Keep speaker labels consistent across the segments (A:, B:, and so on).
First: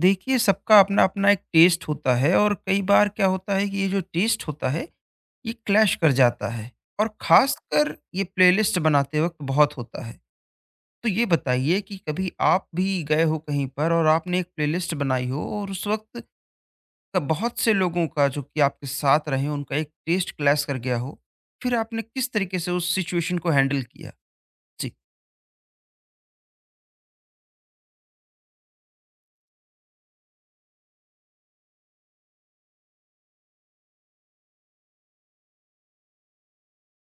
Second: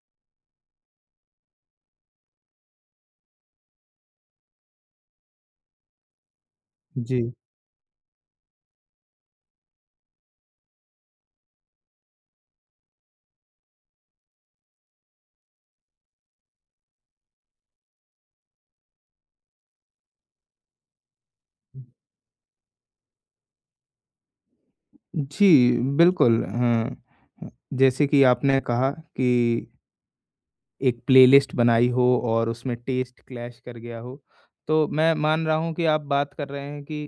A: देखिए, सबका अपना-अपना एक टेस्ट होता है और कई बार क्या होता है कि ये जो टेस्ट होता है, ये क्लैश कर जाता है और
B: जी।
A: ख़ासकर ये प्लेलिस्ट बनाते वक़्त बहुत होता है। तो ये बताइए कि कभी आप भी गए हो कहीं पर और आपने एक प्लेलिस्ट बनाई हो और उस वक़्त क बहुत से लोगों का जो कि आपके साथ रहे, उनका एक टेस्ट क्लैश कर गया हो, फिर आपने किस तरीके से उस सिचुएशन को हैंडल किया? जी।
B: जी, बिल्कुल जैसे कि आपने कहा कि एक प्लेलिस्ट बनाई हो और उसमें टेस्ट क्लैश कर गया हो, तो मैं मान रहा हूँ कि आप बात कर रहे हैं कि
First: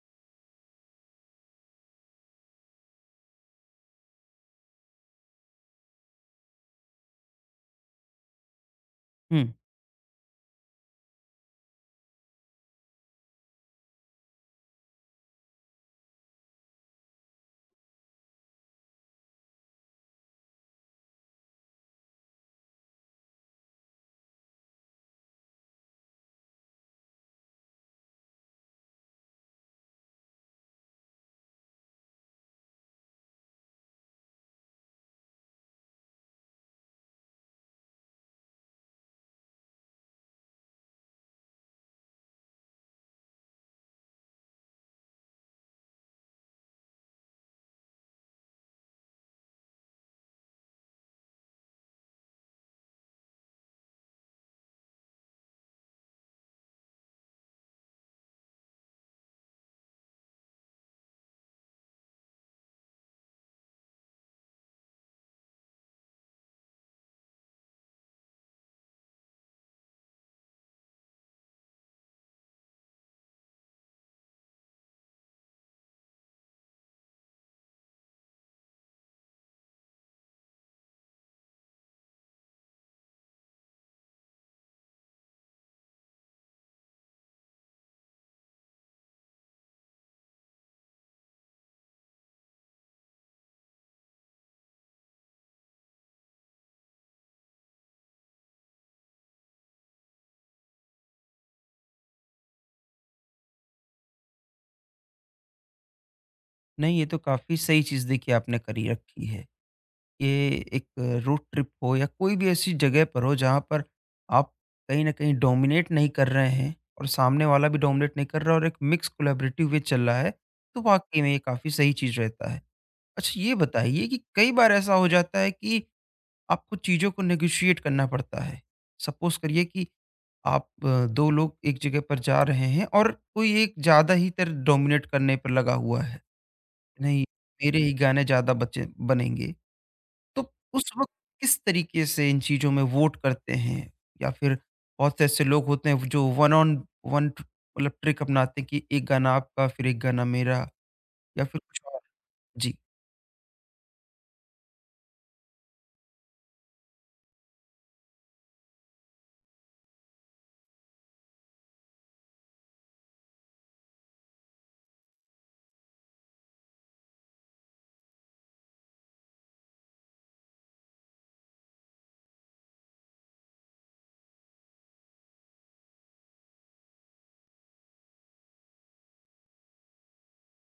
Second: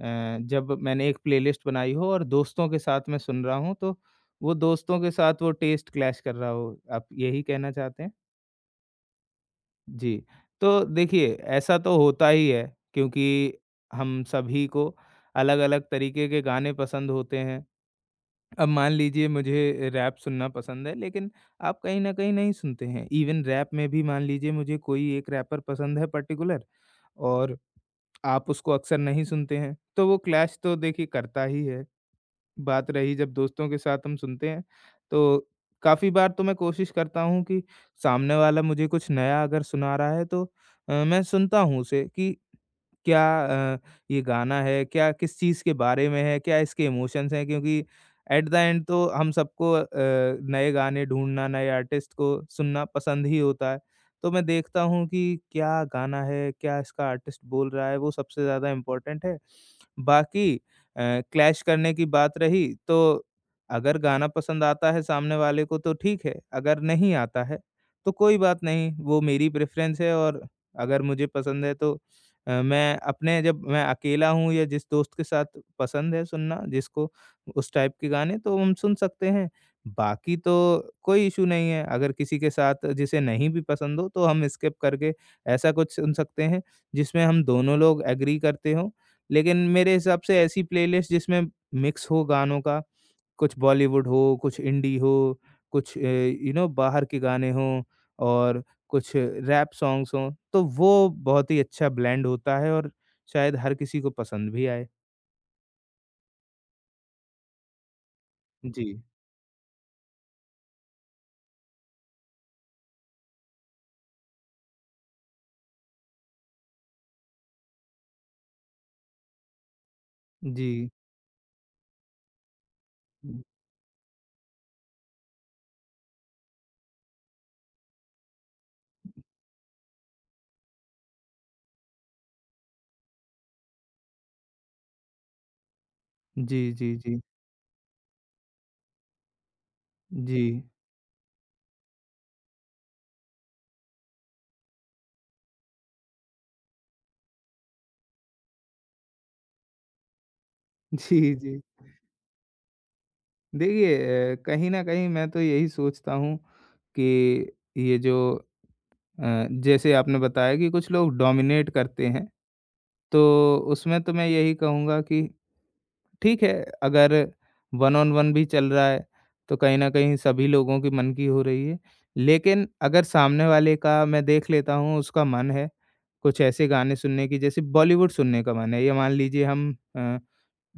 B: अ, जब मैंने एक प्लेलिस्ट बनाई हो और दोस्तों के साथ मैं सुन रहा हूँ, तो वो दोस्तों के साथ वो टेस्ट क्लैश कर रहा हो, आप यही कहना चाहते हैं?
A: हुँ।
B: जी। तो देखिए, ऐसा तो होता ही है क्योंकि हम सभी को अलग-अलग तरीके के गाने पसंद होते हैं। अब मान लीजिए मुझे रैप सुनना पसंद है लेकिन आप कहीं न कहीं नहीं सुनते हैं। इवन रैप में भी मान लीजिए मुझे कोई एक रैपर पसंद है पर्टिकुलर और आप उसको अक्सर नहीं सुनते हैं, तो वो क्लैश तो देखिए करता ही है। बात रही जब दोस्तों के साथ हम सुनते हैं, तो काफ़ी बार तो मैं कोशिश करता हूँ कि सामने वाला मुझे कुछ नया अगर सुना रहा है तो मैं सुनता हूँ उसे कि क्या अ, ये गाना है, क्या किस चीज़ के बारे में है, क्या इसके इमोशंस हैं क्योंकि एट द एंड तो हम सबको नए गाने ढूँढना, नए आर्टिस्ट को सुनना पसंद ही होता है। तो मैं देखता हूँ कि क्या गाना है, क्या इसका आर्टिस्ट बोल रहा है, वो सबसे ज़्यादा इम्पोर्टेंट है। बाकी क्लैश करने की बात रही तो अगर गाना पसंद आता है सामने वाले को तो ठीक है, अगर नहीं आता है तो कोई बात नहीं, वो मेरी प्रेफ़रेंस है और अगर मुझे पसंद है तो मैं अपने जब मैं अकेला हूँ या जिस दोस्त के साथ पसंद है सुनना जिसको उस टाइप के गाने तो हम सुन सकते हैं। बाकी तो कोई इश्यू नहीं है, अगर किसी के साथ जिसे नहीं भी पसंद हो तो हम स्किप करके ऐसा कुछ सुन सकते हैं जिसमें हम दोनों लोग एग्री करते हों। लेकिन मेरे हिसाब से ऐसी प्लेलिस्ट जिसमें मिक्स हो गानों का, कुछ बॉलीवुड हो, कुछ इंडी हो, कुछ यू नो बाहर के गाने हों और कुछ रैप सॉन्ग्स हों, तो वो बहुत ही अच्छा ब्लेंड होता है और शायद हर किसी को पसंद भी आए।
A: नहीं, ये तो काफ़ी सही चीज़ देखिए आपने
B: जी,
A: करी रखी है। ये एक रोड ट्रिप हो या कोई भी ऐसी जगह पर हो जहाँ पर आप कहीं न कहीं डोमिनेट नहीं कर रहे हैं और सामने वाला भी डोमिनेट नहीं कर रहा, और एक मिक्स कोलैबोरेटिव वे चल रहा है,
B: जी।
A: तो वाक़ई में ये काफ़ी सही चीज़ रहता है। अच्छा, ये बताइए कि कई बार ऐसा हो जाता है कि आपको चीज़ों को नेगोशिएट करना पड़ता है। सपोज़ करिए कि आप 2 लोग एक जगह पर जा रहे हैं और कोई एक ज़्यादा ही तर डोमिनेट करने पर लगा हुआ है।
B: जी, जी, जी।
A: नहीं, मेरे ही गाने ज़्यादा बचे बनेंगे। तो
B: जी।
A: उस वक़्त किस तरीके से इन चीज़ों में वोट करते हैं? या फिर बहुत से ऐसे लोग होते हैं जो वन ऑन वन ट मतलब ट्रिक अपनाते हैं कि एक गाना आपका, फिर एक गाना मेरा,
B: जी,
A: या
B: जी।
A: फिर कुछ और? जी।
B: देखिए कहीं न कहीं मैं तो यही सोचता हूँ कि ये जो जैसे आपने बताया कि कुछ लोग डोमिनेट करते हैं, तो उसमें तो मैं यही कहूँगा कि ठीक है, अगर वन ऑन वन भी चल रहा है, तो कहीं न कहीं सभी लोगों की मन की हो रही है। लेकिन अगर सामने वाले का मैं देख लेता हूँ उसका मन है, कुछ ऐसे गाने सुनने की जैसे बॉलीवुड सुनने का मन है, या मान लीजिए हम अ,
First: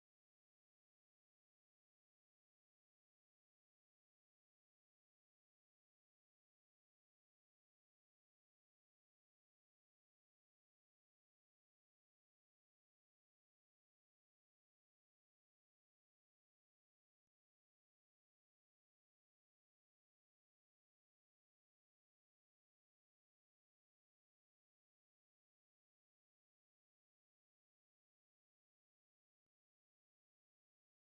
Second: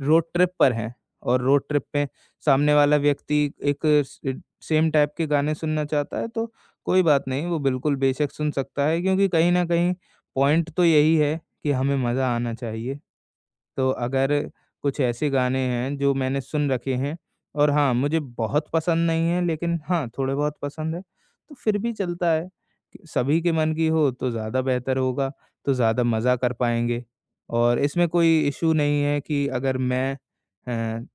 B: रोड ट्रिप पर हैं और रोड ट्रिप पे सामने वाला व्यक्ति एक स सेम टाइप के गाने सुनना चाहता है, तो कोई बात नहीं, वो बिल्कुल बेशक सुन सकता है क्योंकि कहीं न कहीं पॉइंट तो यही है कि हमें मज़ा आना चाहिए। तो अगर कुछ ऐसे गाने हैं जो मैंने सुन रखे हैं और हाँ, मुझे बहुत पसंद नहीं है लेकिन हाँ, थोड़े बहुत पसंद है, तो फिर भी चलता है। कि सभी के मन की हो तो ज़्यादा बेहतर होगा, तो ज़्यादा मज़ा कर पाएँगे और इसमें कोई इश्यू नहीं है कि अगर मैं अ,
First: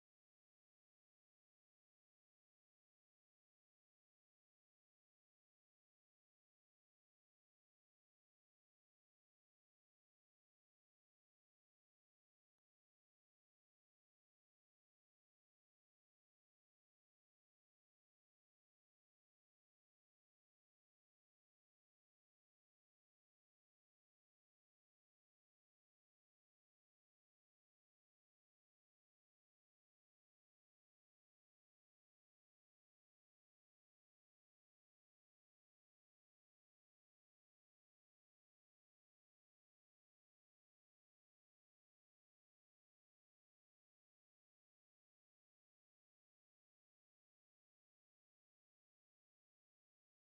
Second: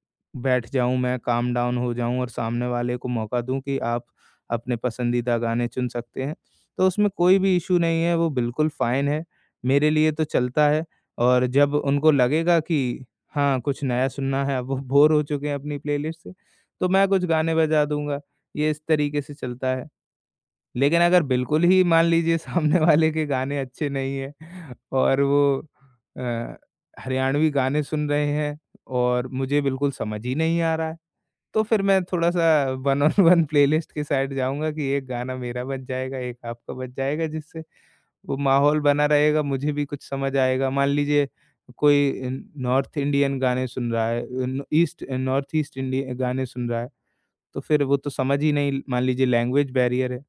B: बैठ जाऊँ, मैं काम डाउन हो जाऊँ और सामने वाले को मौका दूँ कि आप अपने पसंदीदा गाने चुन सकते हैं, तो उसमें कोई भी इश्यू नहीं है, वो बिल्कुल फ़ाइन है। मेरे लिए तो चलता है। और जब उनको लगेगा कि हाँ, कुछ नया सुनना है, अब वो बोर हो चुके हैं अपनी प्लेलिस्ट से, तो मैं कुछ गाने बजा दूँगा। ये इस तरीके से चलता है। लेकिन अगर बिल्कुल ही मान लीजिए सामने वाले के गाने अच्छे नहीं हैं और वो अ, हरियाणवी गाने सुन रहे हैं और मुझे बिल्कुल समझ ही नहीं आ रहा है, तो फिर मैं थोड़ा-सा वन ऑन वन प्लेलिस्ट की साइड जाऊँगा कि एक गाना मेरा बज जाएगा, एक आपका बज जाएगा जिससे वो माहौल बना रहेगा, मुझे भी कुछ समझ आएगा। मान लीजिए कोई नॉर्थ इंडियन गाने सुन रहा है, न ईस्ट नॉर्थ ईस्ट इंडियन गाने सुन रहा है, तो फिर वो तो समझ ही नहीं, मान लीजिए लैंग्वेज बैरियर है।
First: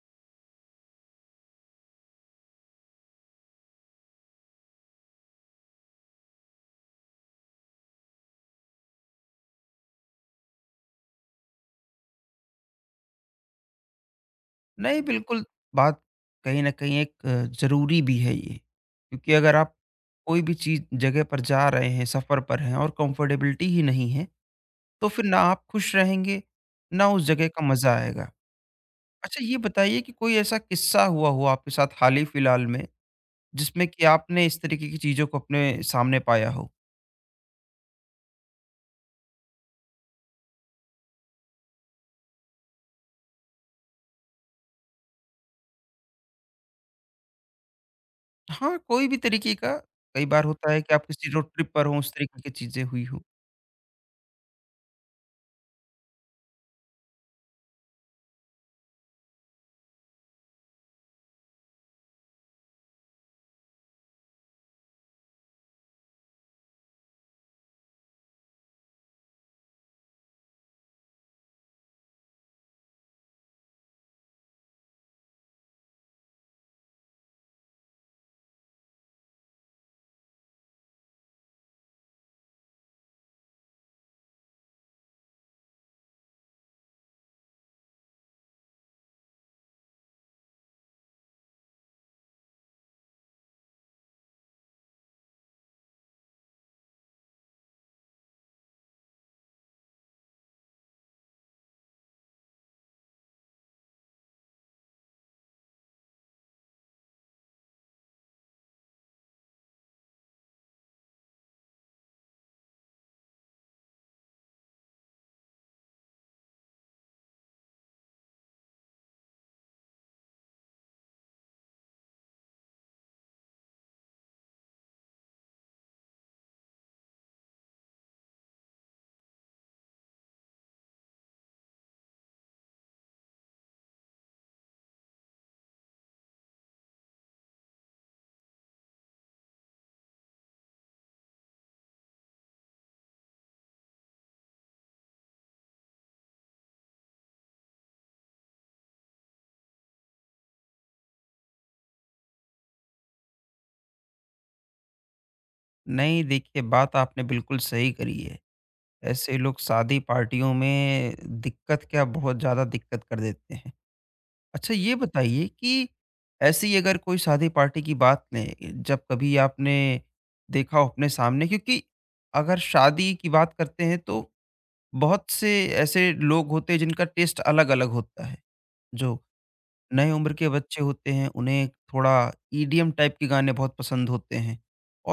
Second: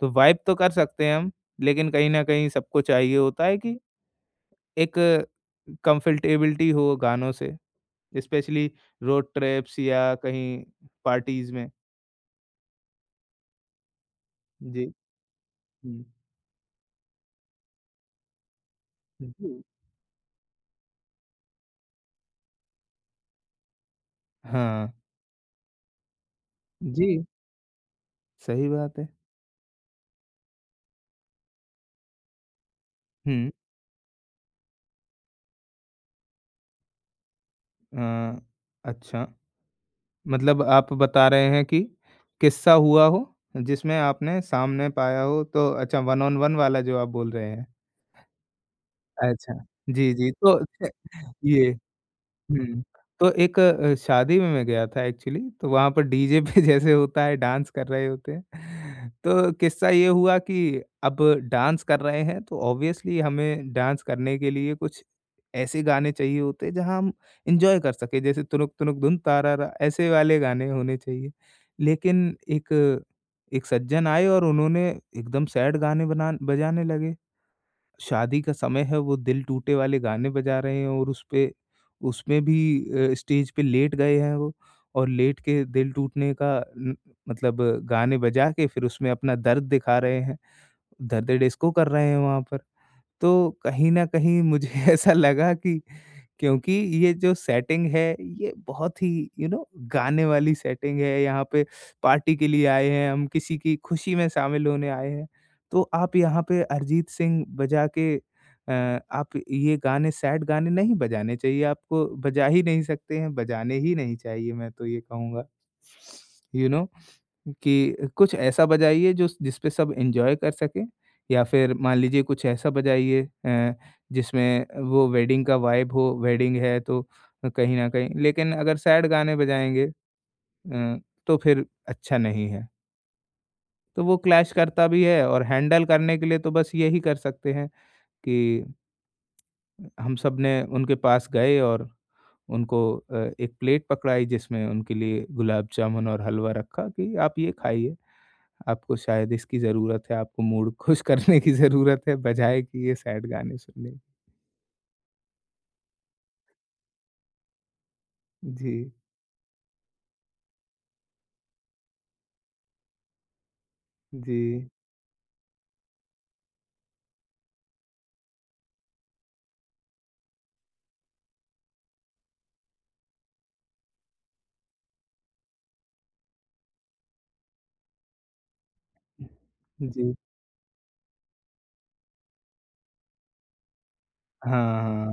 B: तो वाइब तो कर सकते हैं हम, लेकिन कहीं न कहीं सबको चाहिए होता है कि एक कम्फ़र्टेबिलिटी हो गानों से, स्पेशली रोड ट्रिप्स या कहीं पार्टीज़ में। जी।
A: नहीं, बिल्कुल बात
B: हुँ।
A: कहीं न कहीं एक ज़रूरी भी है ये। क्योंकि अगर
B: जी।
A: आप कोई भी चीज़ जगह पर जा रहे हैं, सफ़र पर हैं और कंफर्टेबिलिटी ही नहीं है,
B: हाँ।
A: तो फिर ना आप खुश रहेंगे, ना उस
B: जी,
A: जगह का मज़ा आएगा।
B: सही बात है।
A: अच्छा, ये बताइए कि कोई ऐसा किस्सा हुआ हो आपके साथ हाल ही फिलहाल में,
B: हुँ।
A: जिसमें कि आपने इस तरीके की चीज़ों को अपने सामने पाया हो?
B: अ, अच्छा। मतलब आप बता रहे हैं कि किस्सा हुआ हो, जिसमें आपने सामने पाया हो तो अच्छा वन ऑन वन वाला जो आप बोल रहे हैं।
A: हाँ, कोई भी
B: अच्छा।
A: तरीके का।
B: जी,
A: कई
B: जी,
A: बार
B: तो
A: होता है कि आप किसी रोड
B: ये
A: ट्रिप पर हों, उस तरीके की
B: हुँ।
A: चीज़ें हुई हों।
B: तो एक शादी में मैं गया था एक्चुअली, तो वहाँ पर डीजे पे जैसे होता है डांस कर रहे होते हैं। तो किस्सा ये हुआ कि अब डांस कर रहे हैं तो ऑब्वियसली हमें डांस करने के लिए कुछ ऐसे गाने चाहिए होते हैं जहाँ हम एन्जॉय कर सकें, जैसे तुनुक तुनुक धुन तारारा ऐसे वाले गाने होने चाहिए। लेकिन एक एक सज्जन आए और उन्होंने एकदम सैड गाने बनान बजाने लगे। शादी का समय है, वो दिल टूटे वाले गाने बजा रहे हैं और उसपे उसमें भी स्टेज पे लेट गए हैं वो और लेट के दिल टूटने का न मतलब गाने बजा के फिर उसमें अपना दर्द दिखा रहे हैं। दर्द डिस्को कर रहे हैं वहाँ पर। तो कहीं न कहीं मुझे ऐसा लगा कि क्योंकि ये जो सेटिंग है, ये बहुत ही यू you नो गाने वाली सेटिंग है, यहाँ पे पार्टी के लिए आए हैं हम, किसी की खुशी में शामिल होने आए हैं, तो आप यहाँ पे अरिजीत सिंह बजा के आप ये गाने सैड गाने नहीं बजाने चाहिए, आपको बजा ही नहीं सकते हैं, बजाने ही नहीं चाहिए, मैं तो ये कहूँगा यू नो कि कुछ ऐसा बजाइए जो जिसपे सब एन्जॉय कर सकें, या फिर मान लीजिए कुछ ऐसा बजाइए जिसमें वो वेडिंग का वाइब हो, वेडिंग है तो कहीं न कहीं, लेकिन अगर सैड गाने बजाएँगे अ, तो फिर अच्छा नहीं है। तो वो क्लैश करता भी है और हैंडल करने के लिए तो बस यही कर सकते हैं कि हम सबने उनके पास गए और उनको एक प्लेट पकड़ाई जिसमें उनके लिए गुलाब जामुन और हलवा रखा कि आप ये खाइए। आपको शायद इसकी ज़रूरत है, आपको मूड खुश करने की ज़रूरत है, बजाए कि ये सैड गाने सुनने की।
A: नहीं, देखिए, बात आपने बिल्कुल सही करी है।
B: जी,
A: ऐसे लोग शादी पार्टियों में दिक्कत, क्या बहुत ज़्यादा दिक्कत कर देते हैं।
B: जी।
A: अच्छा, ये बताइए कि ऐसी अगर कोई शादी पार्टी की बात लें, जब कभी आपने देखा हो अपने सामने, क्योंकि अगर शादी की बात करते हैं तो बहुत से ऐसे लोग होते हैं जिनका टेस्ट अलग-अलग होता है। जो नए
B: जी।
A: उम्र के बच्चे होते हैं, उन्हें थोड़ा ईडीएम टाइप के गाने बहुत पसंद होते
B: हाँ,
A: हैं,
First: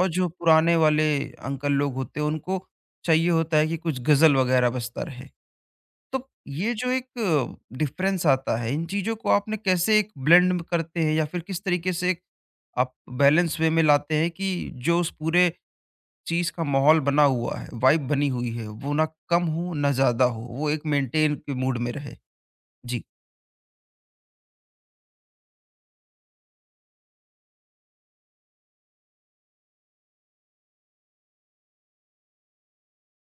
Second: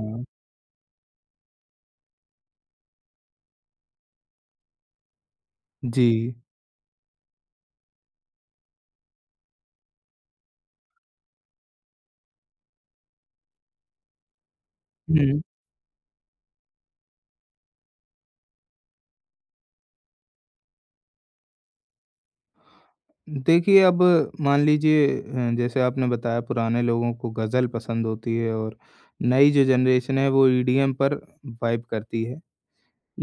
A: और जो पुराने वाले अंकल लोग होते हैं, उनको चाहिए होता है कि कुछ गज़ल वग़ैरह बजता रहे। तो
B: जी।
A: ये जो एक डिफ़रेंस आता है, इन चीज़ों को आपने कैसे एक ब्लेंड करते हैं या फिर किस तरीके से एक आप बैलेंस वे में लाते हैं कि जो उस
B: हुँ।
A: पूरे चीज़ का माहौल बना हुआ है, वाइब बनी हुई है, वो ना कम हो ना ज़्यादा हो, वो एक मेंटेन के मूड में रहे? जी।
B: देखिए अब मान लीजिए जैसे आपने बताया पुराने लोगों को गज़ल पसंद होती है और नई जो जनरेशन है वो ईडीएम पर वाइब करती है।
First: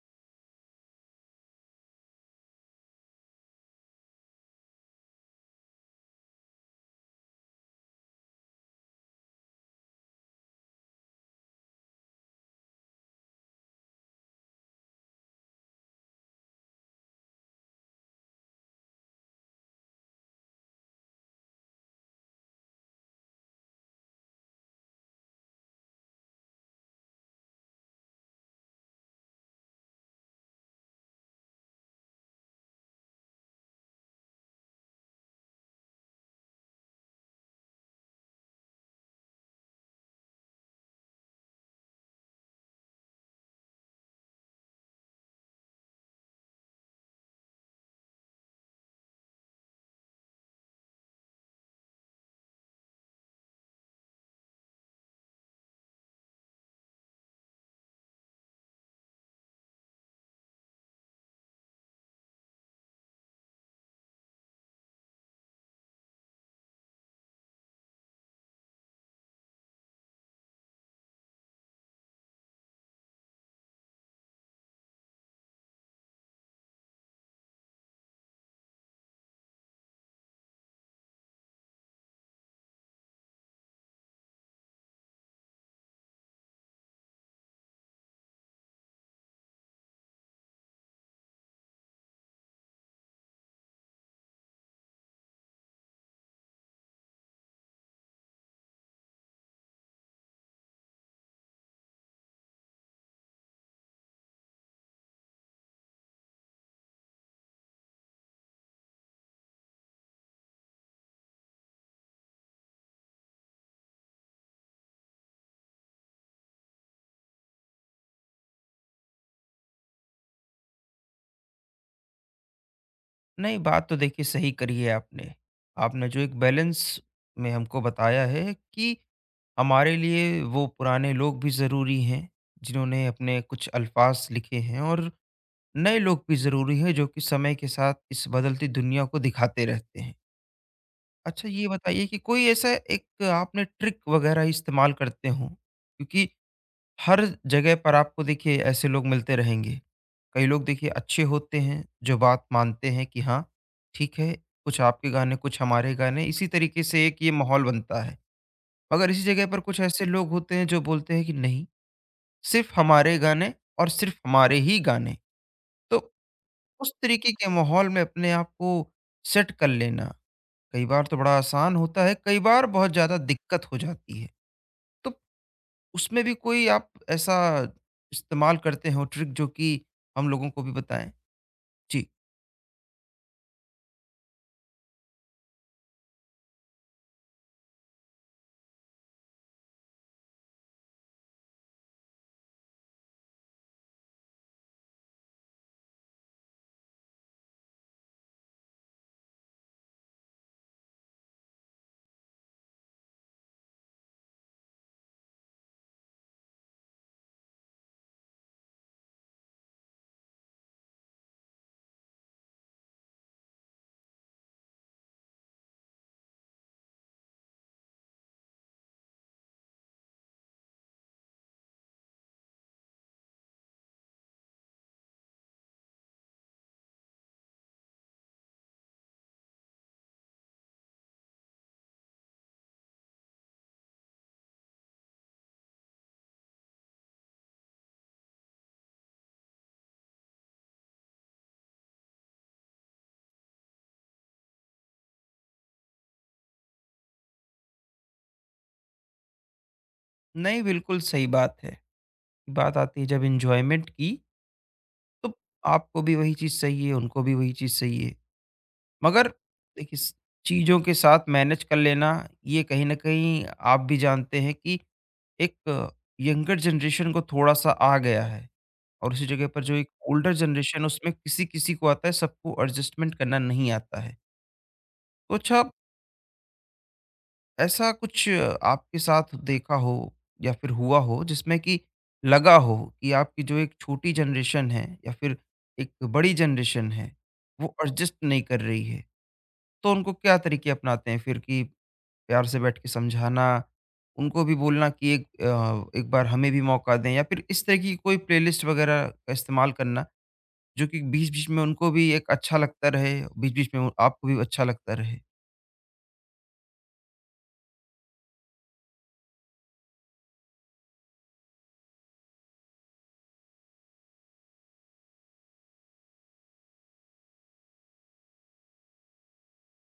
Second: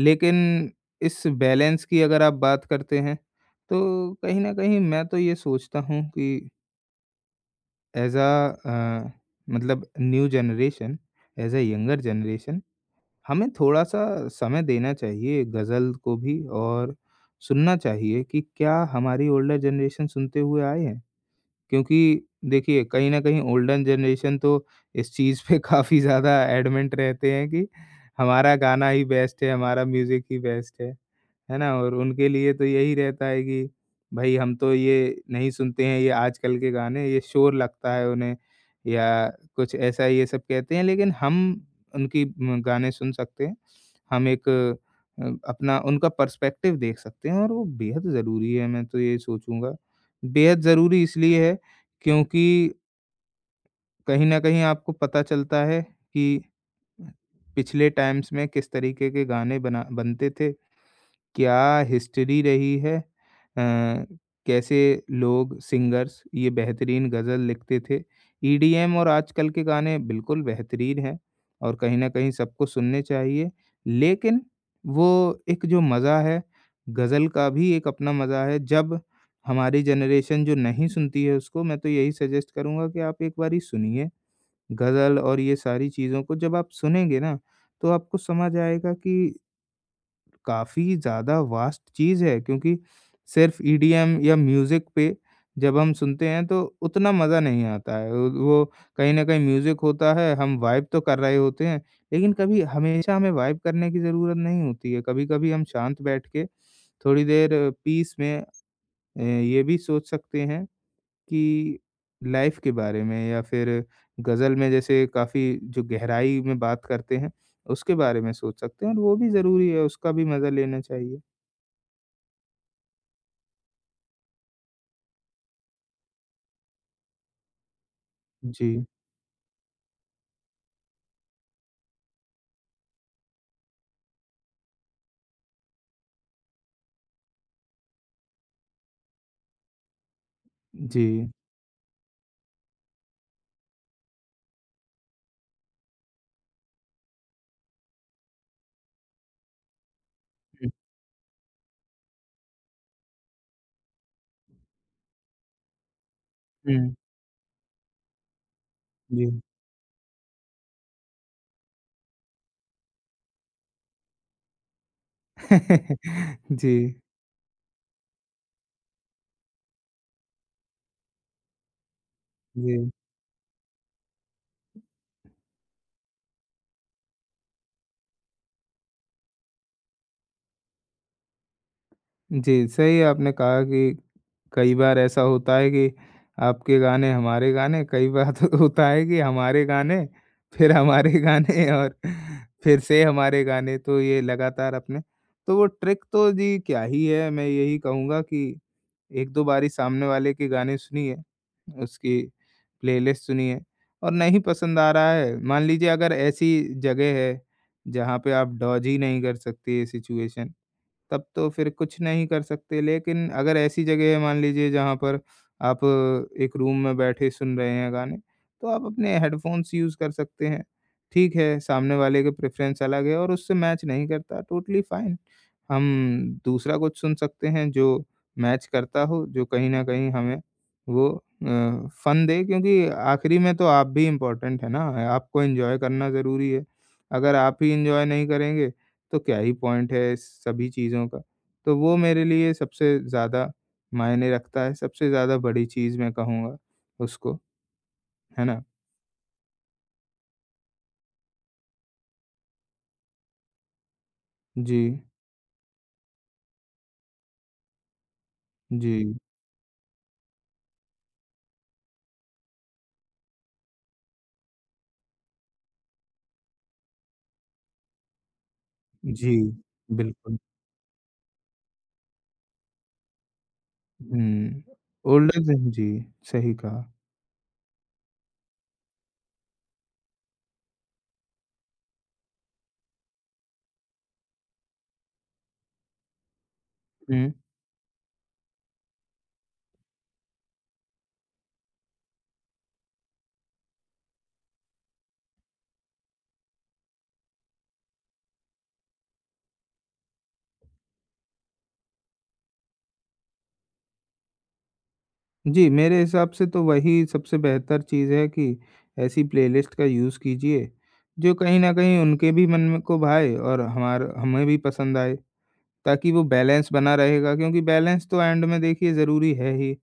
B: लेकिन इस बैलेंस की अगर आप बात करते हैं, तो कहीं न कहीं मैं तो ये सोचता हूँ कि एज़ अ अ, मतलब new generation as a younger generation हमें थोड़ा-सा समय देना चाहिए गज़ल को भी और सुनना चाहिए कि क्या हमारी ओल्डर जनरेशन सुनते हुए आए हैं? क्योंकि देखिए कहीं न कहीं ओल्डर जनरेशन तो इस चीज़ पे काफ़ी ज़्यादा एडमेंट रहते हैं कि हमारा गाना ही बेस्ट है, हमारा म्यूज़िक ही बेस्ट है। है ना? और उनके लिए तो यही रहता है कि भई हम तो ये नहीं सुनते हैं ये आजकल के गाने, ये शोर लगता है उन्हें, या कुछ ऐसा ये सब कहते हैं, लेकिन हम उनकी म गाने सुन सकते हैं। हम एक अपना उनका पर्सपेक्टिव देख सकते हैं और वो बेहद ज़रूरी है, मैं तो ये सोचूँगा। बेहद ज़रूरी इसलिए है क्योंकि कहीं न कहीं आपको पता चलता है कि पिछले टाइम्स में किस तरीके के गाने बना बनते थे। क्या हिस्ट्री रही है कैसे लोग सिंगर्स ये बेहतरीन गज़ल लिखते थे। ईडीएम और आजकल के गाने बिल्कुल बेहतरीन हैं और कहीं न कहीं सबको सुनने चाहिए। लेकिन वो एक जो मज़ा है, गज़ल का भी एक अपना मज़ा है। जब हमारी जनरेशन जो नहीं सुनती है उसको मैं तो यही सजेस्ट करूँगा कि आप एक बारी सुनिए गज़ल और ये सारी चीज़ों को। जब आप सुनेंगे ना, तो आपको समझ आएगा कि काफ़ी ज़्यादा वास्ट चीज़ है क्योंकि सिर्फ़ ईडीएम या म्यूज़िक पे जब हम सुनते हैं तो उतना मज़ा नहीं आता है। वो कहीं न कहीं म्यूज़िक होता है, हम वाइब तो कर रहे होते हैं, लेकिन कभी हमेशा हमें वाइब करने की ज़रूरत नहीं होती है। कभी-कभी हम शांत बैठ के थोड़ी देर पीस में ये भी सोच सकते हैं कि लाइफ के बारे में, या फिर गज़ल में जैसे काफ़ी जो गहराई में बात करते हैं, उसके बारे में सोच सकते हैं और वो भी ज़रूरी है, उसका भी मज़ा लेना चाहिए।
A: नहीं, बात तो देखिए सही करी है आपने। आपने जो एक बैलेंस में हमको बताया है
B: जी,
A: कि हमारे लिए वो पुराने लोग भी ज़रूरी हैं, जिन्होंने अपने कुछ अल्फाज़ लिखे हैं, और नए लोग भी ज़रूरी हैं, जो कि समय के साथ इस बदलती दुनिया को दिखाते रहते हैं।
B: जी।
A: अच्छा, ये बताइए कि कोई ऐसा एक आपने ट्रिक वग़ैरह इस्तेमाल करते हों? क्योंकि हर जगह पर आपको देखिए ऐसे लोग मिलते रहेंगे। कई लोग
B: हुँ,
A: देखिए अच्छे होते हैं, जो बात मानते हैं कि हाँ, ठीक है, कुछ आपके गाने, कुछ हमारे गाने, इसी तरीके
B: हुँ,
A: से एक ये माहौल बनता है। मगर इसी
B: जी।
A: जगह पर कुछ ऐसे लोग होते हैं जो बोलते हैं कि नहीं, सिर्फ़ हमारे गाने और सिर्फ़ हमारे ही गाने। तो
B: जी,
A: उस तरीके के माहौल में अपने आप को सेट कर लेना, कई बार तो बड़ा आसान होता है, कई बार
B: जी।
A: बहुत ज़्यादा दिक्कत हो जाती है। तो उसमें भी कोई आप ऐसा इस्तेमाल करते हो ट्रिक जो कि हम लोगों को भी बताएँ? जी। जी।
B: जी, सही आपने कहा कि कई बार ऐसा होता है कि आपके गाने हमारे गाने, कई बार तो होता है कि हमारे गाने, फिर हमारे गाने और फिर से हमारे गाने, तो ये लगातार अपने, तो वो ट्रिक तो जी क्या ही है, मैं यही कहूँगा कि 1-2 बारी सामने वाले के गाने सुनिए, उसकी प्लेलिस्ट सुनिए, और नहीं पसंद आ रहा है, मान लीजिए अगर ऐसी जगह है, जहाँ पे आप डॉज ही नहीं कर सकते ये सिचुएशन, तब तो फिर कुछ नहीं कर सकते। लेकिन अगर ऐसी जगह है मान लीजिए जहाँ पर आप एक रूम में बैठे सुन रहे हैं गाने, तो आप अपने हेडफ़ोन्स यूज़ कर सकते हैं। ठीक है, सामने वाले के प्रेफ़रेंस अलग है और उससे मैच नहीं करता, टोटली फ़ाइन। हम दूसरा कुछ सुन सकते हैं जो मैच करता हो, जो कहीं न कहीं हमें वो अ, फ़न दे, क्योंकि आखिरी में तो आप भी इम्पोर्टेंट है ना, आपको एन्जॉय करना ज़रूरी है। अगर आप ही एन्जॉय नहीं करेंगे तो क्या ही पॉइंट है इस सभी चीज़ों का। तो वो मेरे लिए सबसे ज़्यादा मायने रखता है, सबसे ज़्यादा बड़ी चीज़ मैं कहूँगा उसको, है ना?
A: नहीं, बिल्कुल सही बात है। बात आती है जब एन्जॉयमेंट की,
B: जी,
A: तो आपको भी वही चीज़ चाहिए, उनको भी वही चीज़ चाहिए।
B: जी,
A: मगर देखिए, स चीज़ों के साथ मैनेज कर लेना, ये कहीं न कहीं आप भी जानते हैं कि एक यंगर जनरेशन को थोड़ा-सा आ गया है, और उसी
B: जी,
A: जगह पर जो एक ओल्डर
B: बिल्कुल।
A: जनरेशन, उसमें किसी-किसी को आता है, सबको एडजस्टमेंट करना नहीं आता है।
B: हुँ,
A: तो
B: ओल्डर
A: अच्छा,
B: देन जी, सही कहा।
A: ऐसा कुछ आपके साथ देखा हो या फिर हुआ हो जिसमें कि लगा हो कि आपकी जो एक छोटी जनरेशन है या फिर एक बड़ी जनरेशन है,
B: हुँ,
A: वो एडजस्ट नहीं कर रही है, तो उनको क्या तरीके अपनाते हैं फिर? कि प्यार से बैठ के समझाना, उनको भी बोलना कि एक बार हमें भी मौका दें, या फिर इस तरह की कोई प्लेलिस्ट वगैरह का इस्तेमाल करना जो कि बीच बीच में उनको भी एक अच्छा लगता रहे, बीच बीच में आपको भी अच्छा लगता रहे।
B: जी, मेरे हिसाब से तो वही सबसे बेहतर चीज़ है कि ऐसी प्लेलिस्ट का यूज़ कीजिए, जो कहीं न कहीं उनके भी मन में को भाए और हमार हमें भी पसंद आए। ताकि वो बैलेंस बना रहेगा, क्योंकि बैलेंस तो एंड में देखिए ज़रूरी है ही।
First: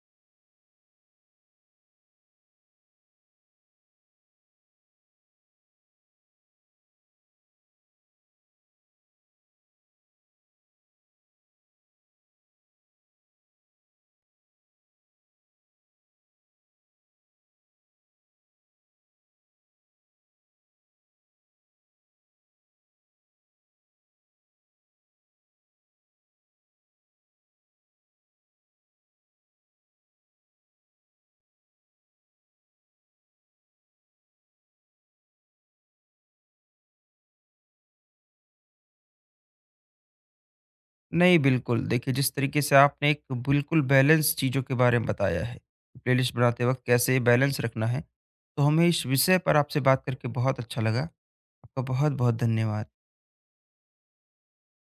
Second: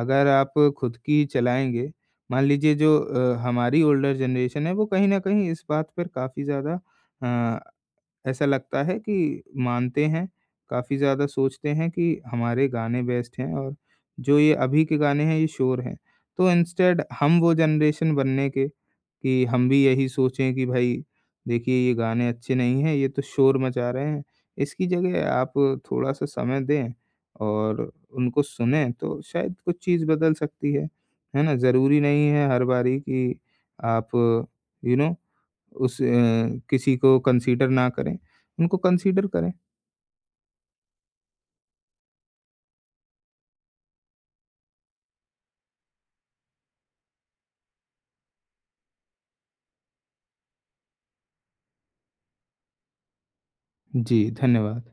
B: अगर आप खुद की ही चलाएँगे, मान लीजिए जो हमारी ओल्डर जनरेशन है वो कहीं न कहीं इस बात पर काफ़ी ज़्यादा अ, ऐसा लगता है कि मानते हैं, काफ़ी ज़्यादा सोचते हैं कि हमारे गाने बेस्ट हैं और जो ये अभी के गाने हैं ये शोर हैं। तो इंस्टेड हम वो जनरेशन बनने के कि हम भी यही सोचें कि भाई देखिए ये गाने अच्छे नहीं हैं, ये तो शोर मचा रहे हैं। इसकी जगह आप थोड़ा-सा समय दें और उनको सुनें तो शायद कुछ चीज़ बदल सकती है। है ना? ज़रूरी नहीं है हर बारी कि आप यू नो उस किसी को कंसीडर ना करें, उनको कंसीडर करें।
A: नहीं, बिल्कुल। देखिए, जिस तरीके से आपने एक बिल्कुल बैलेंस चीज़ों के बारे में बताया है, प्लेलिस्ट बनाते वक़्त कैसे बैलेंस रखना है, तो हमें इस विषय पर आपसे बात करके बहुत अच्छा लगा। आपका बहुत-बहुत धन्यवाद।
B: जी, धन्यवाद।